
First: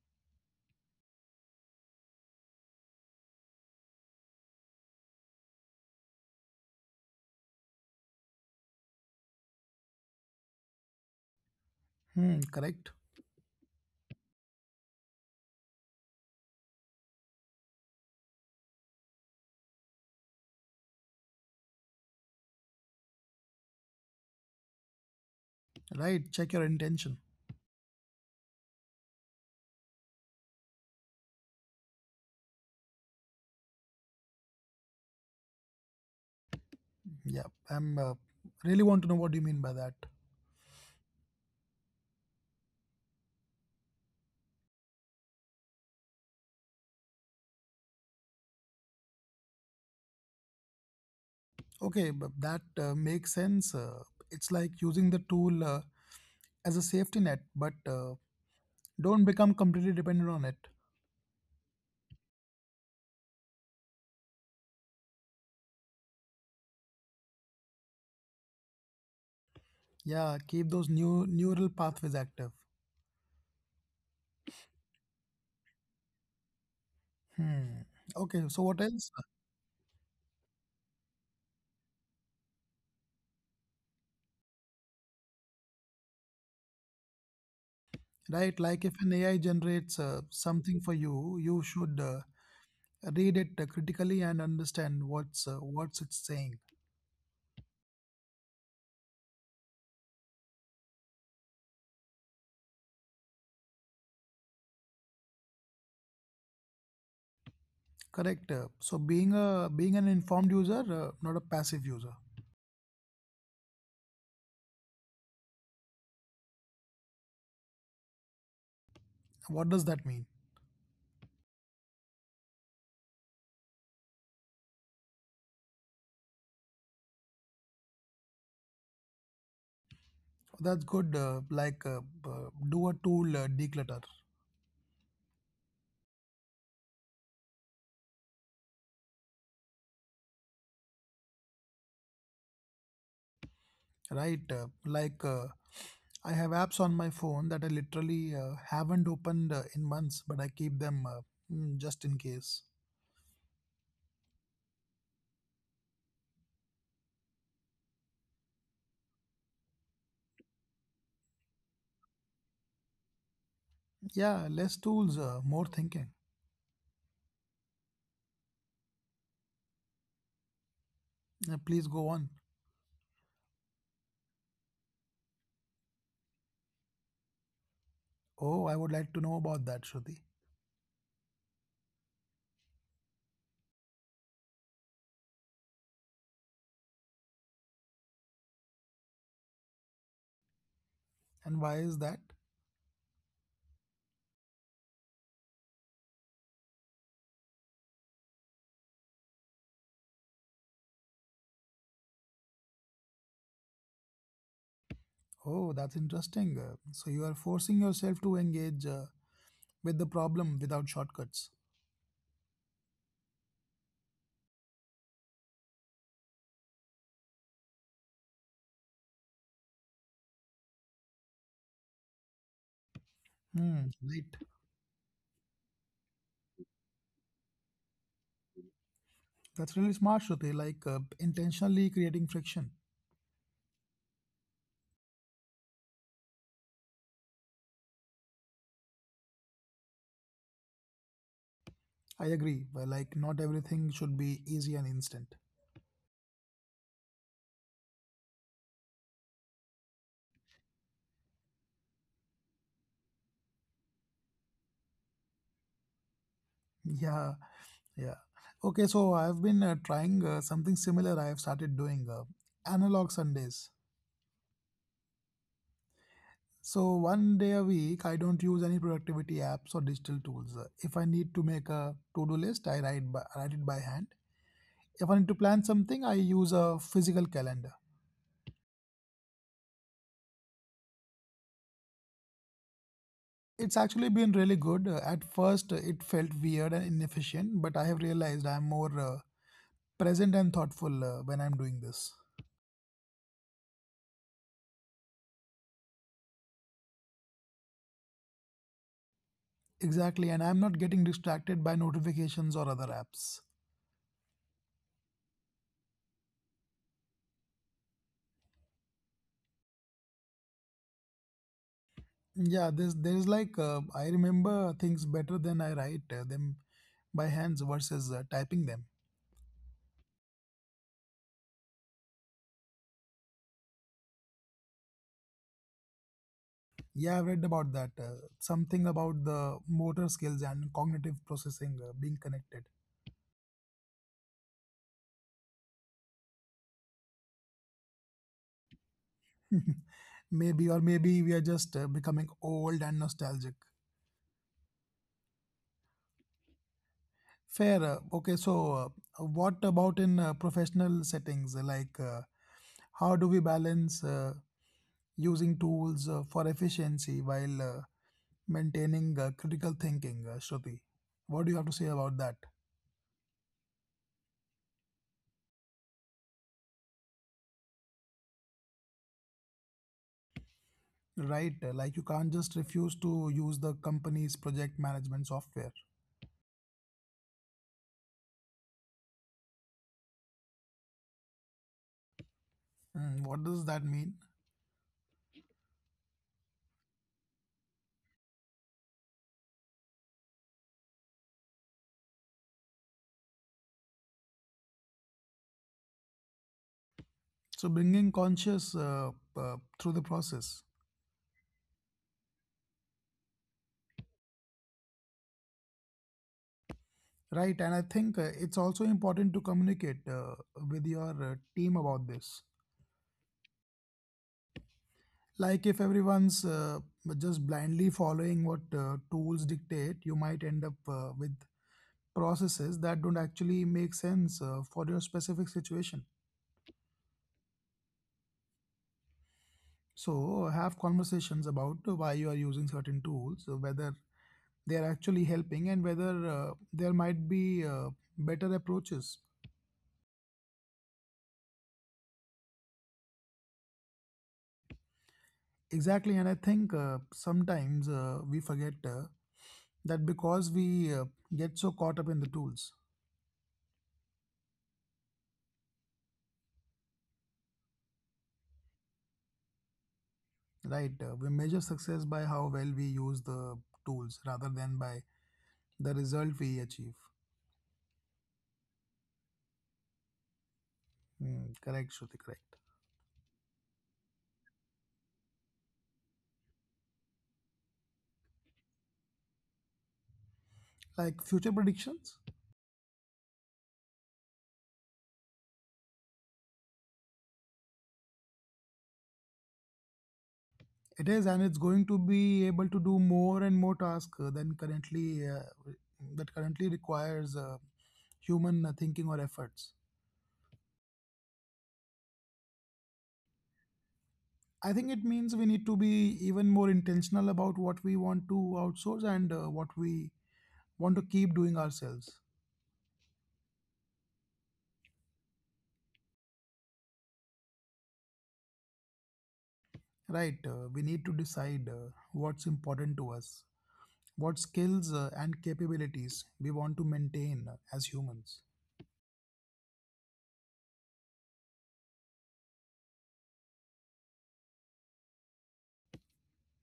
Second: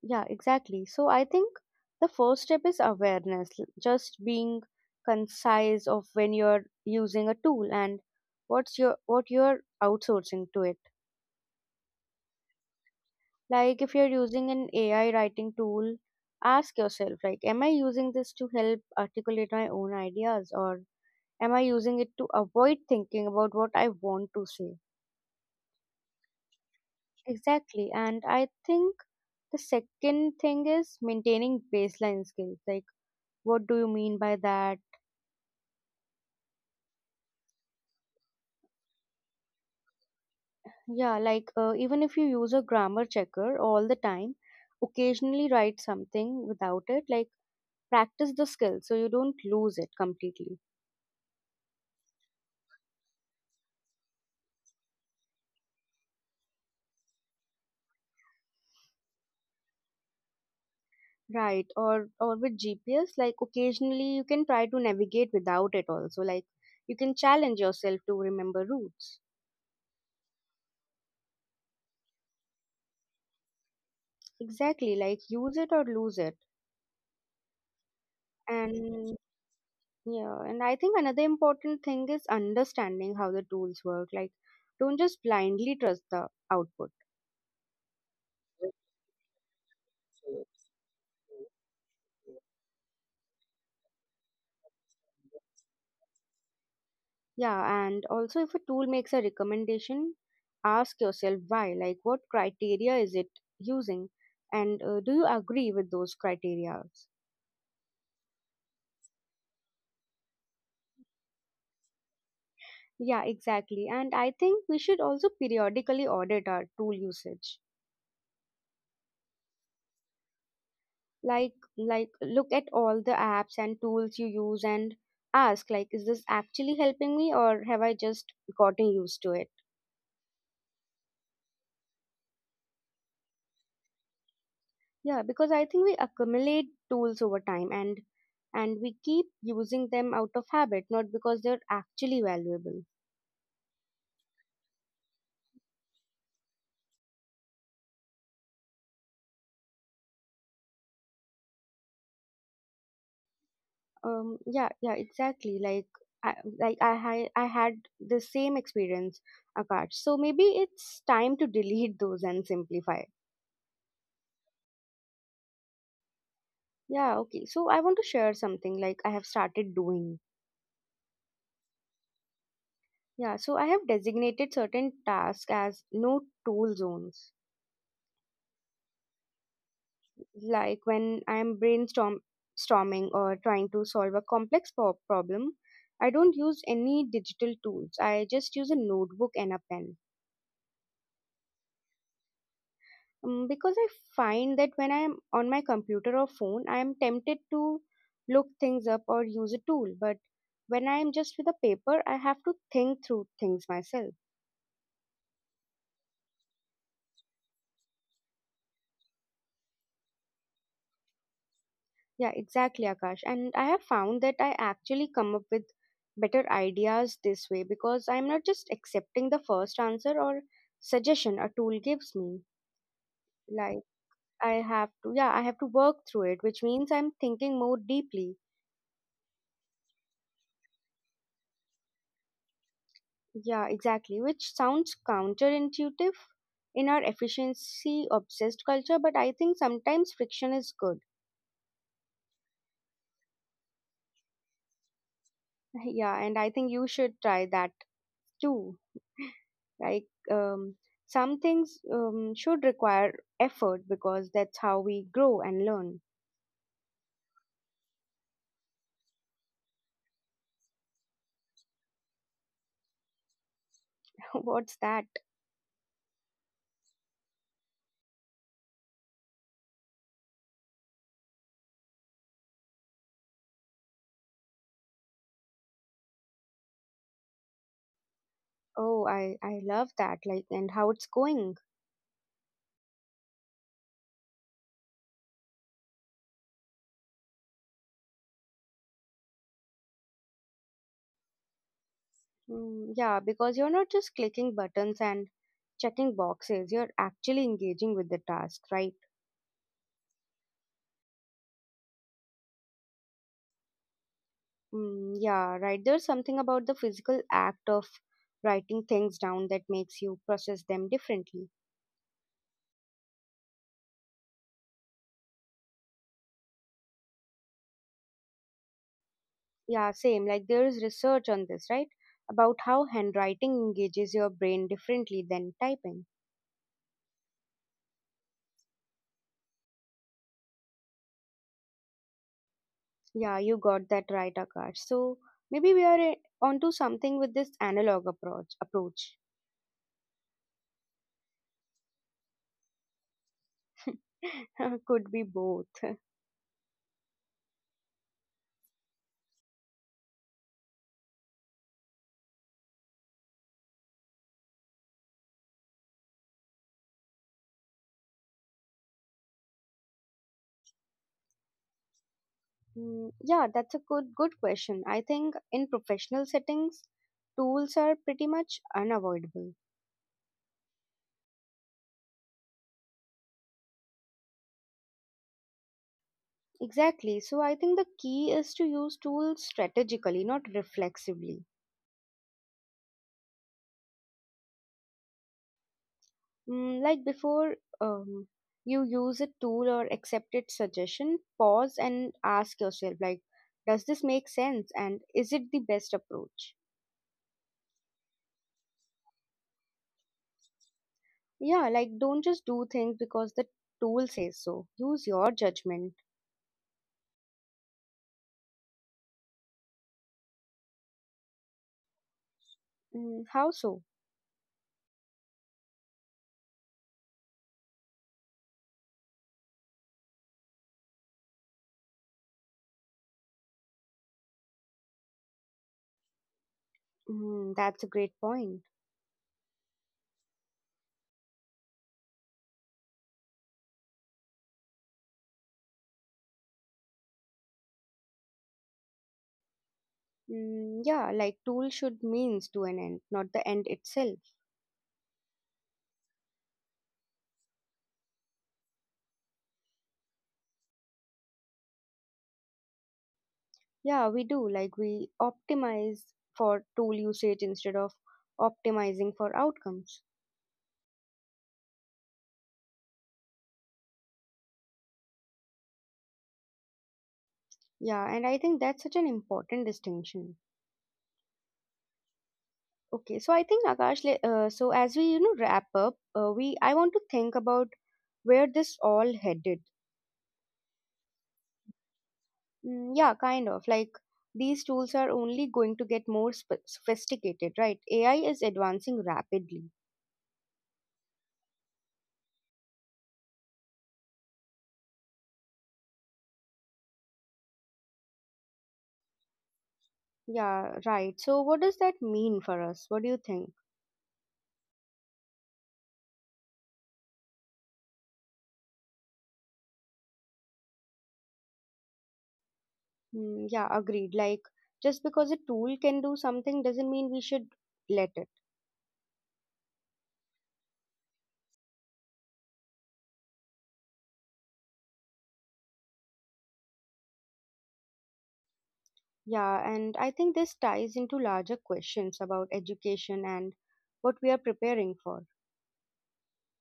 S1: Yeah, exactly. So I think the first step is awareness, just being concise of when you're using a tool and what's your, what you're outsourcing to it.
S2: Hmm, correct.
S1: Like if you're using an AI writing tool, ask yourself, like, am I using this to help articulate my own ideas or am I using it to avoid thinking about what I want to say?
S2: Right. Check your intention.
S1: Exactly. And I think the second thing is maintaining baseline skills. Like what do you mean by that?
S2: Yeah, I'm really want to know what you mean by that.
S1: Yeah, like even if you use a grammar checker all the time, occasionally write something without it, like practice the skill so you don't lose it completely.
S2: Okay, but that makes sense. It's like using the tool as a safety net, but don't become completely dependent on it.
S1: Right, or with GPS, like occasionally you can try to navigate without it also, like you can challenge yourself to remember routes.
S2: Yeah, keep those new neural pathways active.
S1: Exactly, like use it or lose it.
S2: Hmm. Okay, so what else?
S1: And yeah, and I think another important thing is understanding how the tools work. Like don't just blindly trust the output.
S2: Right, like if an AI generates something for you, you should read it critically and understand what's it's saying.
S1: Yeah, and also if a tool makes a recommendation, ask yourself why, like what criteria is it using, and do you agree with those criteria?
S2: Correct. So being an informed user, not a passive user.
S1: Yeah, exactly. And I think we should also periodically audit our tool usage.
S2: What does that mean?
S1: Like look at all the apps and tools you use and ask, like, is this actually helping me or have I just gotten used to it?
S2: That's good. Do a tool declutter,
S1: Yeah, because I think we accumulate tools over time and we keep using them out of habit, not because they're actually valuable.
S2: right? I have apps on my phone that I literally haven't opened in months, but I keep them, just in case.
S1: Yeah, yeah, exactly. Like, I, I had the same experience, Akash. So maybe it's time to delete those and simplify.
S2: Yeah, less tools, more thinking.
S1: Yeah, okay. So I want to share something like I have started doing.
S2: Please go on.
S1: Yeah, so I have designated certain tasks as no tool zones.
S2: Oh, I would like to know about that, Shruti.
S1: Like when I'm brainstorm storming or trying to solve a complex problem, I don't use any digital tools. I just use a notebook and a pen.
S2: And why is that?
S1: Because I find that when I'm on my computer or phone, I'm tempted to look things up or use a tool, but when I'm just with a paper, I have to think through things myself.
S2: Oh, that's interesting. So you are forcing yourself to engage with the problem without shortcuts.
S1: Yeah, exactly, Akash. And I have found that I actually come up with better ideas this way because I'm not just accepting the first answer or suggestion a tool gives me.
S2: Hmm,
S1: Like
S2: right.
S1: I have I have to work through it, which means I'm thinking more deeply.
S2: That's really smart, Shruti. Like intentionally creating friction.
S1: Yeah, exactly, which sounds counterintuitive in our efficiency obsessed culture, but I think sometimes friction is good.
S2: I agree. Well, like not everything should be easy and instant.
S1: *laughs* Yeah, and I think you should try that too. Like um, some things should require effort because that's how we grow and learn.
S2: Yeah, yeah. Okay, so I've been trying something similar. I have started doing analog Sundays.
S1: *laughs* What's that?
S2: So one day a week, I don't use any productivity apps or digital tools. If I need to make a to-do list, I write it by hand. If I need to plan something, I use a physical calendar.
S1: Oh, I love that. Like and how it's going.
S2: It's actually been really good. At first, it felt weird and inefficient, but I have realized I'm more present and thoughtful when I'm doing this.
S1: Yeah, because you're not just clicking buttons and checking boxes. You're actually engaging with the task, right?
S2: Exactly, and I'm not getting distracted by notifications or other apps.
S1: Yeah, right. There's something about the physical act of writing things down that makes you process them differently.
S2: Yeah, there's like I remember things better than I write them by hands versus typing them.
S1: Yeah, same. Like there is research on this, right? About how handwriting engages your brain differently than typing.
S2: Yeah, I've read about that. Something about the motor skills and cognitive processing being connected.
S1: Yeah, you got that right, Akash. So maybe we are onto something with this analog approach. Approach
S2: *laughs* Maybe, or maybe we are just becoming old and nostalgic.
S1: *laughs* could be both. *laughs*
S2: Fair. Okay, so what about in professional settings? Like, how do we balance using tools for efficiency while maintaining critical thinking, Shruti. What do you have to say about that?
S1: Yeah, that's a good question. I think in professional settings, tools are pretty much unavoidable.
S2: Right, like you can't just refuse to use the company's project management software.
S1: Exactly. So I think the key is to use tools strategically, not reflexively.
S2: Mm, what does that mean?
S1: Like before um, you use a tool or accept its suggestion, pause and ask yourself, like, does this make sense and is it the best approach?
S2: So, bringing conscious through the process.
S1: Yeah, like, don't just do things because the tool says so. Use your judgment.
S2: Right, and I think it's also important to communicate with your team about this.
S1: Mm, how so?
S2: Like, if everyone's just blindly following what tools dictate, you might end up with processes that don't actually make sense for your specific situation.
S1: That's a great point.
S2: So have conversations about why you are using certain tools, whether they are actually helping, and whether there might be better approaches.
S1: Yeah, like, tool should means to an end, not the end itself.
S2: Exactly, and I think sometimes we forget that because we get so caught up in the tools,
S1: Yeah, we do. Like, we optimize for tool usage instead of optimizing for outcomes.
S2: right? We measure success by how well we use the tools rather than by the result we achieve.
S1: Yeah, and I think that's such an important distinction.
S2: Hmm, correct, Shruti, correct.
S1: Okay, so I think, Akash, so as we you know wrap up, we I want to think about where this all headed.
S2: Like future predictions.
S1: Yeah, kind of like these tools are only going to get more sophisticated, right? AI is advancing rapidly.
S2: It is, and it's going to be able to do more and more tasks than currently that currently requires human thinking or efforts.
S1: Yeah, right. So what does that mean for us? What do you think?
S2: I think it means we need to be even more intentional about what we want to outsource and what we want to keep doing ourselves.
S1: Yeah, agreed. Like just because a tool can do something doesn't mean we should let it.
S2: Right? We need to decide what's important to us, what skills and capabilities we want to maintain as humans.
S1: Yeah, and I think this ties into larger questions about education and what we are preparing for.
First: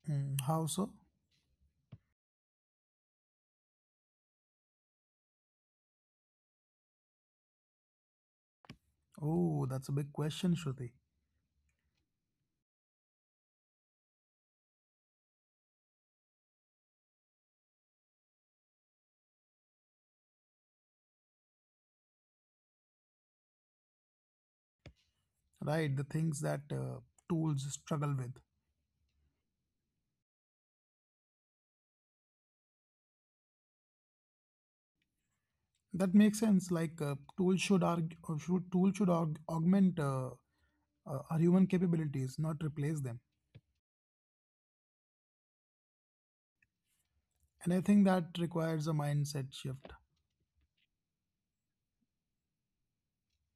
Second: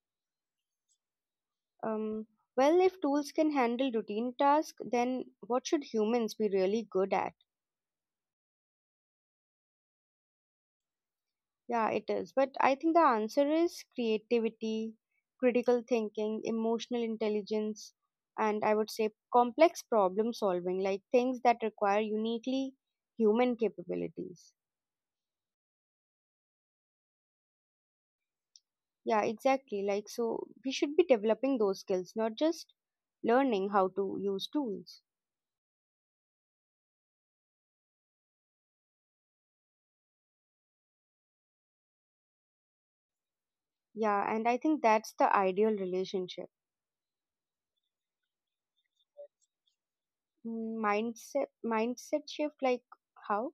S2: Hmm, how so?
S1: Um, well, if tools can handle routine tasks, then what should humans be really good at?
S2: Oh, that's a big question, Shruti.
S1: Yeah, it is. But I think the answer is creativity, critical thinking, emotional intelligence, and I would say complex problem solving, like things that require uniquely human capabilities.
S2: Right, the things that tools struggle with.
S1: Yeah, exactly. Like, so we should be developing those skills, not just learning how to use tools.
S2: That makes sense, like tools should argue, or should tool should aug- augment, our human capabilities, not replace them.
S1: Yeah, and I think that's the ideal relationship.
S2: And I think that requires a mindset shift.
S1: Mm, mindset shift, like how?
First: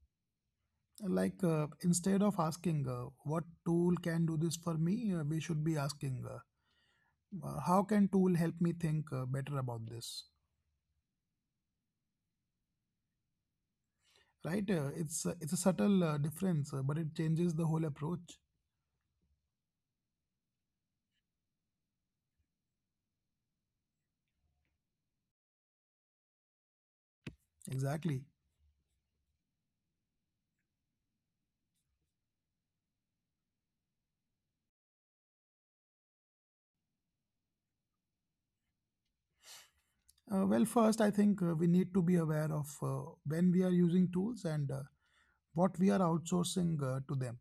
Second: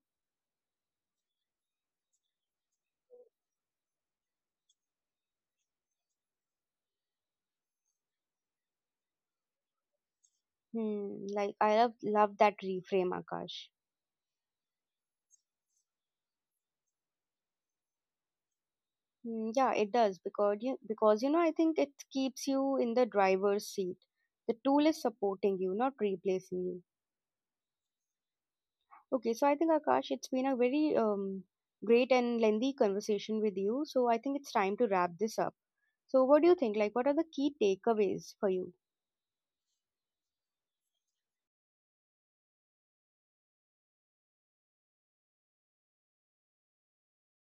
S2: Like instead of asking what tool can do this for me, we should be asking, how can tool help me think better about this?
S1: Hmm, like I love that reframe, Akash.
S2: Right, it's a subtle difference, but it changes the whole approach.
S1: Hmm, yeah, it does because you know I think it keeps you in the driver's seat. The tool is supporting you, not replacing you.
S2: Exactly.
S1: Okay, so I think, Akash, it's been a very great and lengthy conversation with you. So I think it's time to wrap this up. So what do you think? Like, what are the key takeaways for you?
S2: Well, first, I think we need to be aware of when we are using tools and what we are outsourcing to them,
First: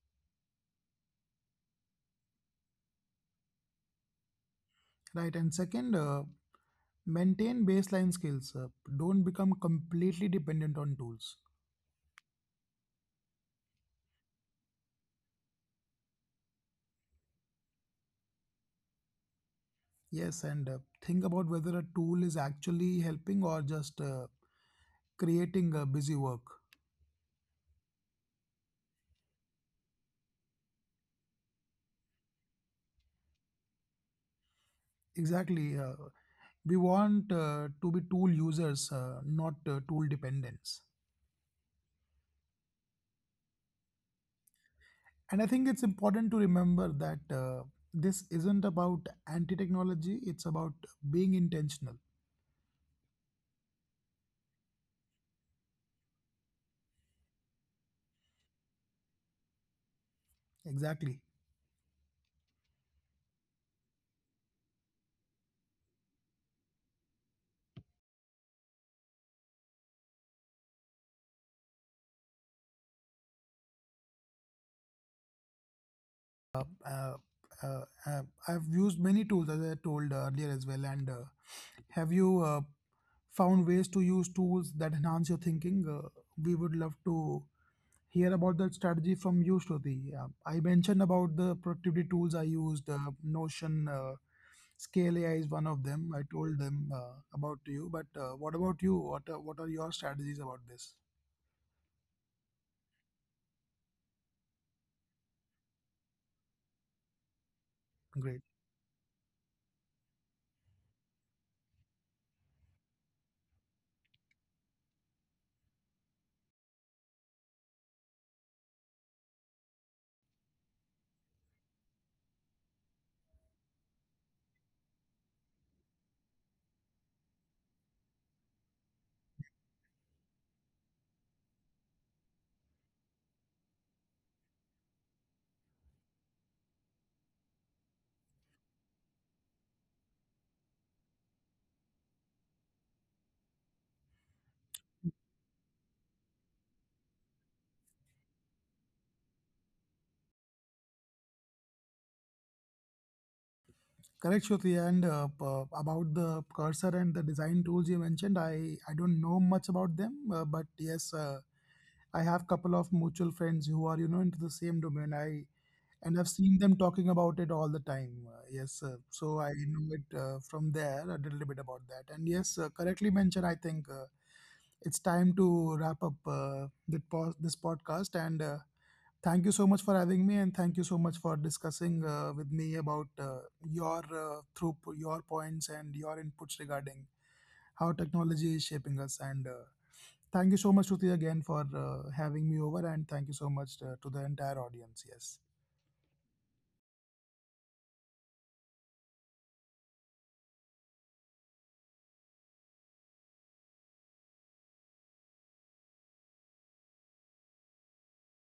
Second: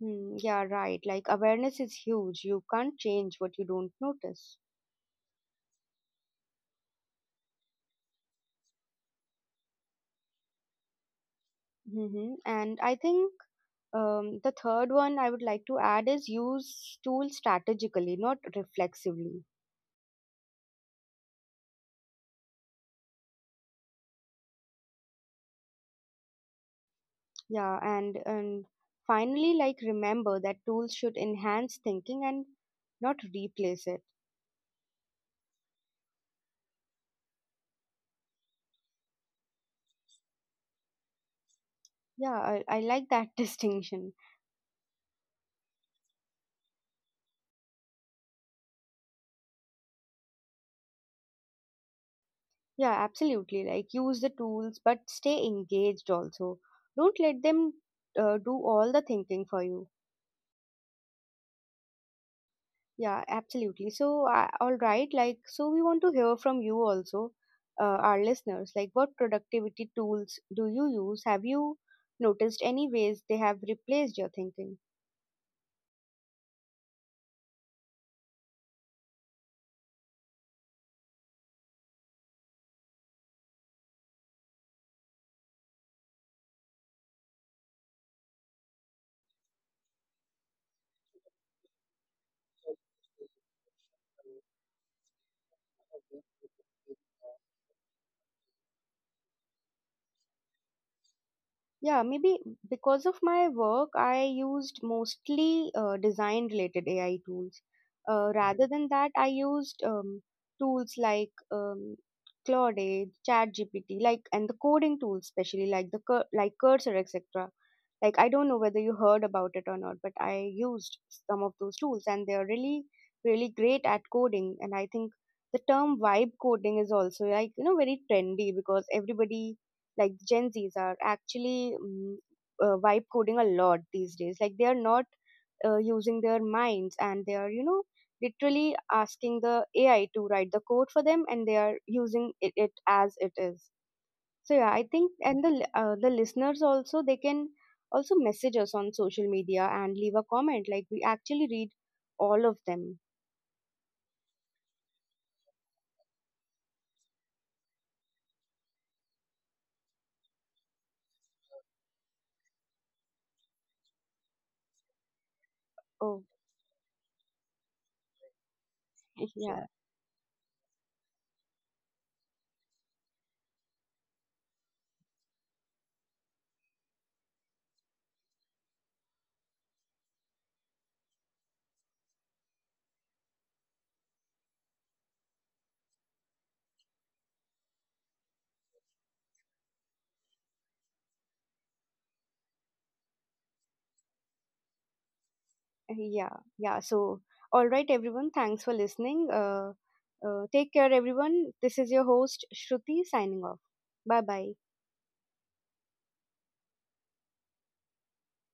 S1: Hmm, yeah, right. Like awareness is huge. You can't change what you don't notice.
S2: right? And second, maintain baseline skills. Don't become completely dependent on tools.
S1: Hmm, and I think the third one I would like to add is use tools strategically, not reflexively.
S2: Yes, and think about whether a tool is actually helping or just creating busy work.
S1: Yeah, and finally, like remember that tools should enhance thinking and not replace it.
S2: Exactly. We want to be tool users, not tool dependents.
S1: Yeah, I like that *laughs* distinction.
S2: And I think it's important to remember that this isn't about anti technology, it's about being intentional.
S1: Yeah, absolutely. Like, use the tools, but stay engaged also. Don't let them do all the thinking for you.
S2: Exactly.
S1: Yeah, absolutely. So, all right. Like, so we want to hear from you also, our listeners. Like, what productivity tools do you use? Have you noticed any ways they have replaced your thinking?
S2: Uh, uh, uh, I've used many tools, as I told earlier as well. And have you found ways to use tools that enhance your thinking? We would love to hear about the strategy from you, Shruti. I mentioned about the productivity tools I used. Notion, Scale AI is one of them. I told them about you. But what about you? What are your strategies about this?
S1: Yeah, maybe because of my work, I used mostly design related AI tools.
S2: Great.
S1: Rather than that, I used tools like Claude, ChatGPT, like and the coding tools, especially like the Cursor, etc. Like I don't know whether you heard about it or not, but I used some of those tools, and they are really, really great at coding. And I think the term vibe coding is also like you know very trendy because everybody like Gen Zs are actually vibe coding a lot these days. Like they are not using their minds and they are, you know, literally asking the AI to write the code for them and they are using it as it is. So yeah, I think and the the listeners also they can also message us on social media and leave a comment. Like we actually read all of them.
S2: Correct, Shruti. And about the cursor and the design tools you mentioned, I don't know much about them. But yes, I have couple of mutual friends who are you know into the same domain. I And
S1: Oh
S2: I've seen them talking about it all the time. Yes,
S1: *laughs*
S2: so I
S1: yeah.
S2: know it from there a little bit about that. And yes, correctly mentioned. I think it's time to wrap up this podcast. And thank you so much for having me, and thank you so much for discussing with me about your through your points and your inputs regarding how technology is shaping us. And thank you so much, Shruti, again for having me over, and thank you so much to the entire audience. Yes.
S1: Yeah, yeah. So, all right, everyone. Thanks for listening. Take care, everyone. This is your host, Shruti, signing off. Bye bye.